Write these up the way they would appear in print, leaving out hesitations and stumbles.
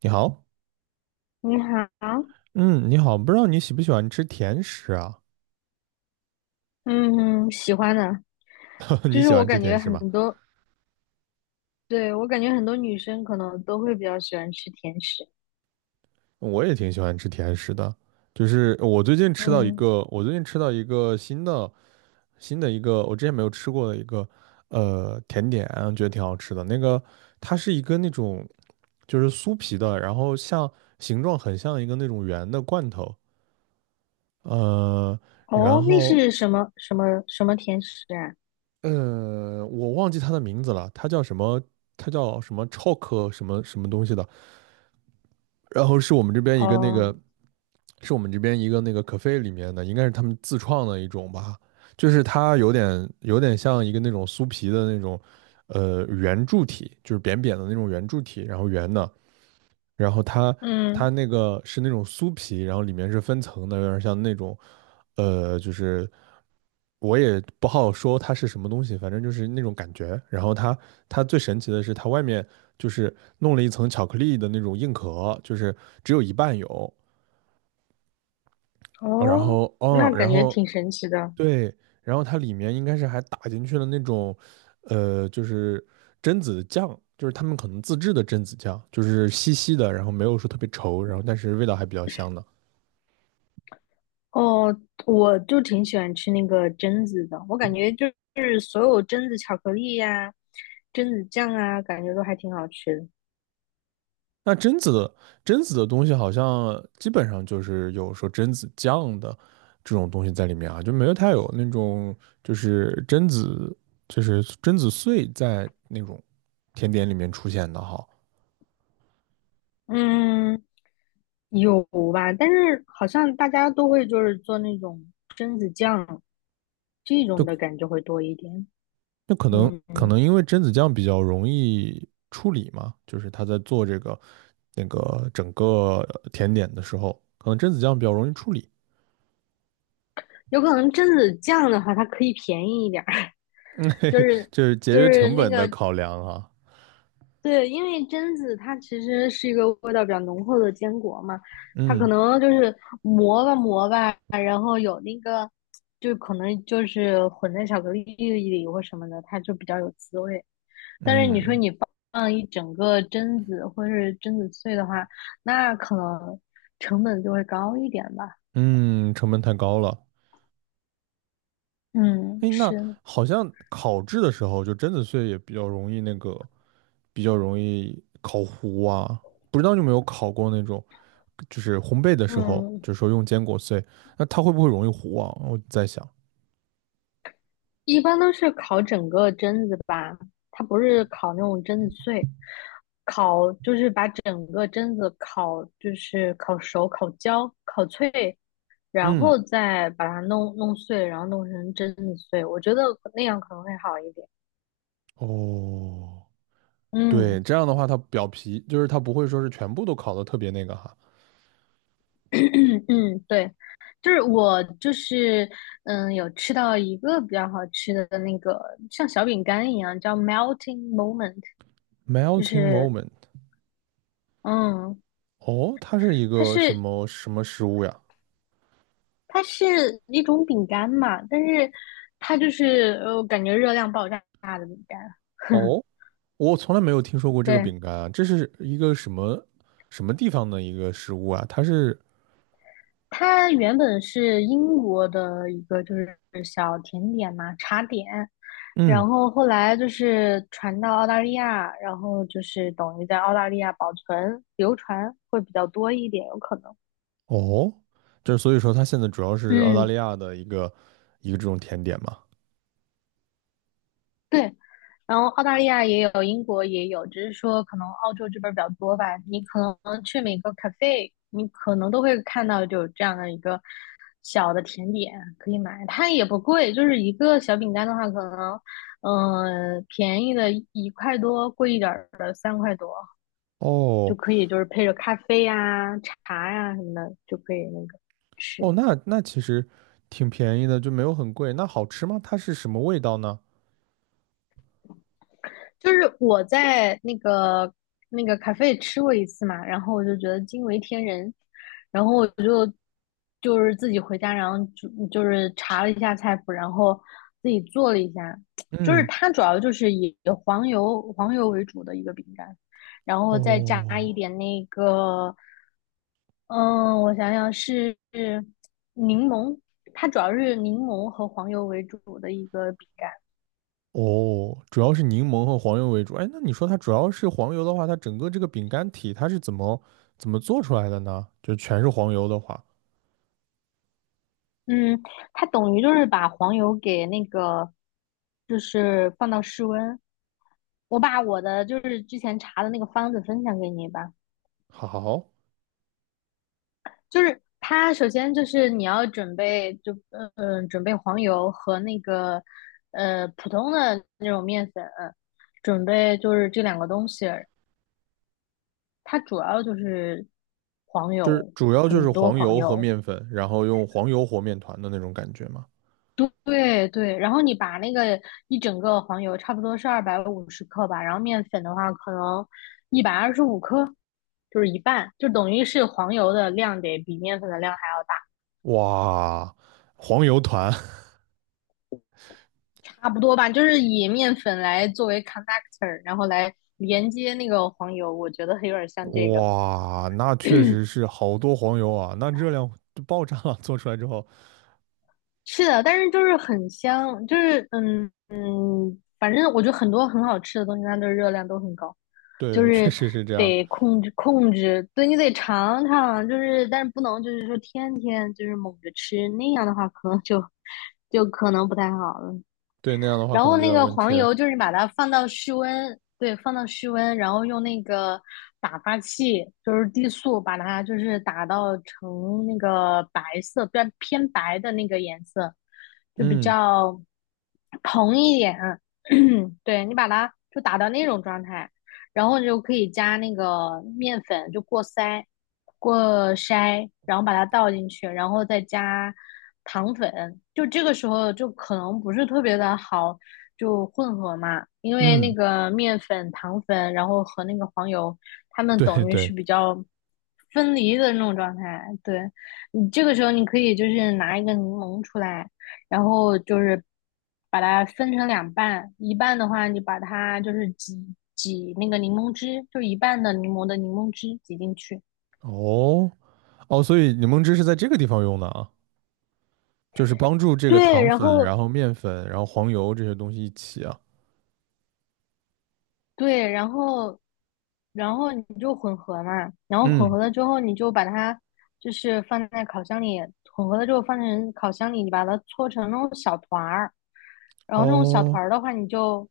你好，你好，嗯，你好，不知道你喜不喜欢吃甜食啊？嗯，喜欢的，就你是喜我欢吃感甜觉食吗？很多，对，我感觉很多女生可能都会比较喜欢吃甜食。我也挺喜欢吃甜食的，就是嗯，我最近吃到一个新的一个我之前没有吃过的一个甜点，觉得挺好吃的。那个它是一个那种就是酥皮的，然后形状很像一个那种圆的罐头，呃，然哦，那后是什么甜食啊？我忘记它的名字了，它叫什么？它叫什么 chalk 什么什么东西的。然后是我们这边一个那哦，个，是我们这边一个那个 cafe 里面的，应该是他们自创的一种吧，就是它有点像一个那种酥皮的那种，圆柱体，就是扁扁的那种圆柱体，然后圆的，然后它嗯，那个是那种酥皮，然后里面是分层的，有点像那种，就是我也不好说它是什么东西，反正就是那种感觉。然后它最神奇的是，它外面就是弄了一层巧克力的那种硬壳，就是只有一半有。然哦，后哦，那感然觉后挺神奇的。对，然后它里面应该是还打进去了那种，就是榛子酱，就是他们可能自制的榛子酱，就是稀稀的，然后没有说特别稠，然后但是味道还比较香的。哦，我就挺喜欢吃那个榛子的，我感觉就是所有榛子巧克力呀、榛子酱啊，感觉都还挺好吃的。那榛子的东西好像基本上就是有说榛子酱的这种东西在里面啊，就没有太有那种就是榛子就是榛子碎在那种甜点里面出现的哈。嗯，有吧，但是好像大家都会就是做那种榛子酱这种就。的感觉会多一点。那嗯，可能因为榛子酱比较容易处理嘛，就是他在做这个那个整个甜点的时候，可能榛子酱比较容易处理，有可能榛子酱的话，它可以便宜一点儿，就是这是节就约是成那本的个考量啊。对，因为榛子它其实是一个味道比较浓厚的坚果嘛，它可嗯能就是磨吧磨吧，然后有那个就可能就是混在巧克力里或什么的，它就比较有滋味。嗯放一整个榛子或是榛子碎的话，那可能成本就会高一点吧。嗯，成本太高了。嗯，哎，那是，好像烤制的时候，就榛子碎也比较容易那个，比较容易烤糊啊。不知道你有没有烤过那种，就是烘焙的时候，嗯，就是说用坚果碎，那它会不会容易糊啊？我在想，一般都是烤整个榛子吧，它不是烤那种榛子碎，烤就是把整个榛子烤，就是烤熟、烤焦、烤脆，然嗯。后再把它弄弄碎，然后弄成榛子碎。我觉得那样可能会好一点。哦，对，嗯。这样的话，它表皮就是它不会说是全部都烤的特别那个哈。嗯，对，就是我就是有吃到一个比较好吃的那个像小饼干一样，叫 melting moment，就 Melting 是 moment，嗯，哦，它是一它个什是么什么食物呀？它是一种饼干嘛，但是它就是我感觉热量爆炸。饼干，哦，我从来没有听说过这个对，饼干啊，这是一个什么地方的一个食物啊？它是，它原本是英国的一个就是小甜点嘛，茶点，然嗯，后后来就是传到澳大利亚，然后就是等于在澳大利亚保存流传会比较多一点，有可能。哦，就是所以说它现在主要是澳大嗯，利亚的一个这种甜点嘛。对，然后澳大利亚也有，英国也有，只是说可能澳洲这边儿比较多吧。你可能去每个 cafe，你可能都会看到有这样的一个小的甜点可以买，它也不贵，就是一个小饼干的话，可能便宜的一块多，贵一点儿的三块多就哦可以，就是配着咖啡呀、茶呀、什么的就可以那个哦，吃。那其实挺便宜的，就没有很贵。那好吃吗？它是什么味道呢？就是我在那个咖啡吃过一次嘛，然后我就觉得惊为天人，然后我就是自己回家，然后就是查了一下菜谱，然后自己做了一下，就是嗯，它主要就是以黄油为主的一个饼干，然后再加一哦。点那个，嗯，我想想是柠檬，它主要是柠檬和黄油为主的一个饼干。哦，主要是柠檬和黄油为主。哎，那你说它主要是黄油的话，它整个这个饼干体它是怎么做出来的呢？就全是黄油的话，嗯，它等于就是把黄油给那个，就是放到室温。我把我的就是之前查的那个方子分享给你吧。好，就是它首先就是你要准备就准备黄油和那个普通的那种面粉，准备就是这两个东西。它主要就是黄就是油，主要就很是多黄黄油和油。面粉，然后用黄油和面团的那种感觉吗？对对，然后你把那个一整个黄油差不多是二百五十克吧，然后面粉的话可能一百二十五克，就是一半，就等于是黄油的量得比面粉的量还要哇，黄油团，差不多吧，就是以面粉来作为 connector 然后来连接那个黄油，我觉得有点 像这个。哇，那确实是好多黄油啊，那热量就爆炸了。做出来之后，是的，但是就是很香，就是反正我觉得很多很好吃的东西，它的热量都很高，就对，确是实是这样。得控制控制，对你得尝尝，就是但是不能就是说天天就是猛着吃，那样的话可能就可能不太好了。对，那样的话然可后能就有那点个问题黄了。油就是把它放到室温，对，放到室温，然后用那个打发器，就是低速，把它就是打到成那个白色，比较偏白的那个颜色，就比嗯较蓬一点。对，你把它就打到那种状态，然后你就可以加那个面粉，就过筛，过筛，然后把它倒进去，然后再加糖粉，就这个时候就可能不是特别的好，就混合嘛，因为那嗯，个面粉、糖粉，然后和那个黄油，它们对等于对，是比较分离的那种状态。对，你这个时候你可以就是拿一个柠檬出来，然后就是把它分成两半，一半的话你把它就是挤挤那个柠檬汁，就一半的柠檬的柠檬汁挤进去，哦。哦，所以柠檬汁是在这个地方用的啊，就是帮助这个对，糖然粉，后然后面粉，然后黄油这些东西一起啊。对，然后你就混合嘛，然后混合嗯，了之后，你就把它就是放在烤箱里，混合了之后放成烤箱里，你把它搓成那种小团儿，然后那种小团哦，儿的话，你就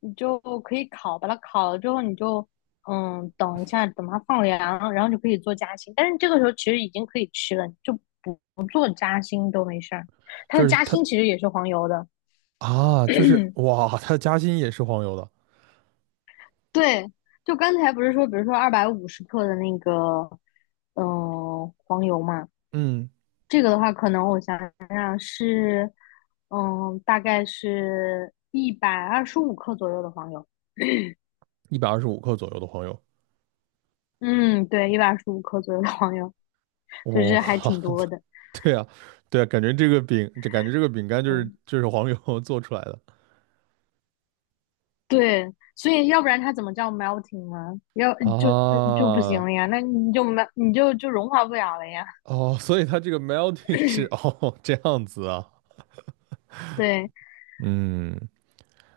你就可以烤，把它烤了之后，你就等一下，等它放凉，然后就可以做夹心。但是这个时候其实已经可以吃了，就不做夹心都没事儿。它的就是夹它心其实也是黄油的。啊，就是哇，它的夹心也是黄油的，对，就刚才不是说，比如说二百五十克的那个，黄油嘛，嗯，这个的话，可能我想想是，大概是一百二十五克左右的黄油。125克左右的黄油。嗯，对，125克左右的黄油，哇，就是还挺多 的。对啊，对啊，感觉这个饼，这感觉这个饼干就是嗯，黄油 做出来的对，所以要不然它怎么叫 melting 呢？要就就不行啊。了呀，那你就没你就融化不了了呀。哦，所以它这个 melting 是哦这样子啊，对，嗯，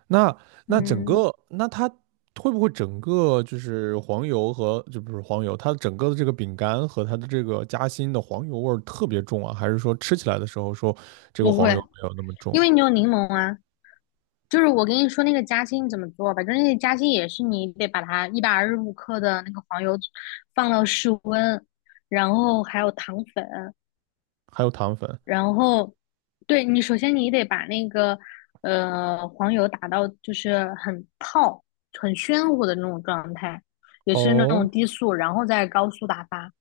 那整嗯，个它会不会整个就是黄油和就不是黄油，它整个的这个饼干和它的这个夹心的黄油味儿特别重啊？还是说吃起来的时候说这个不黄会，油没有那么重？因为你有柠檬啊。就是我跟你说那个夹心怎么做吧，就是那个夹心也是你得把它一百二十五克的那个黄油放到室温，然后还有糖粉，还有糖粉然后对你首先你得把那个黄油打到就是很泡、很暄乎的那种状态，也是那哦，种低速，然后再高速打发。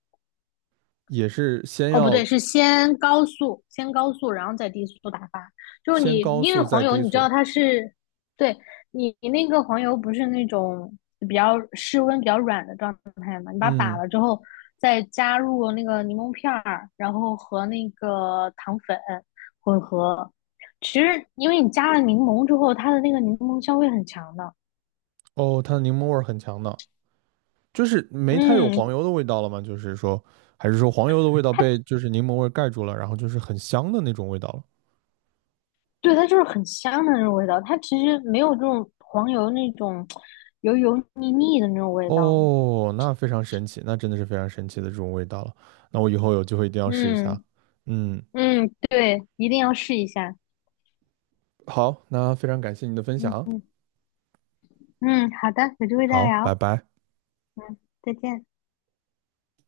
也是哦，不对，是先高速，先高速，然后再低速打发。就是先你，高因为速再黄油，低你知道速，它是，对，你那个黄油不是那种比较室温比较软的状态嘛？你把它打嗯，了之后，再加入那个柠檬片儿，然后和那个糖粉混合。其实，因为你加了柠檬之后，它的那个柠檬香味很强的。哦，它的柠檬味儿很强的，就是没太有嗯，黄油的味道了吗？就是说，还是说黄油的味道它被就是柠檬味儿盖住了，然后就是很香的那种味道了？对，它就是很香的那种味道，它其实没有这种黄油那种油油腻腻的那种味道。哦，那非常神奇，那真的是非常神奇的这种味道了。那我以后有机会一定要试一下。嗯嗯，嗯，对，一定要试一下。好，那非常感谢你的分嗯享。嗯嗯，好的，有机会再好，拜聊。拜。嗯，再见。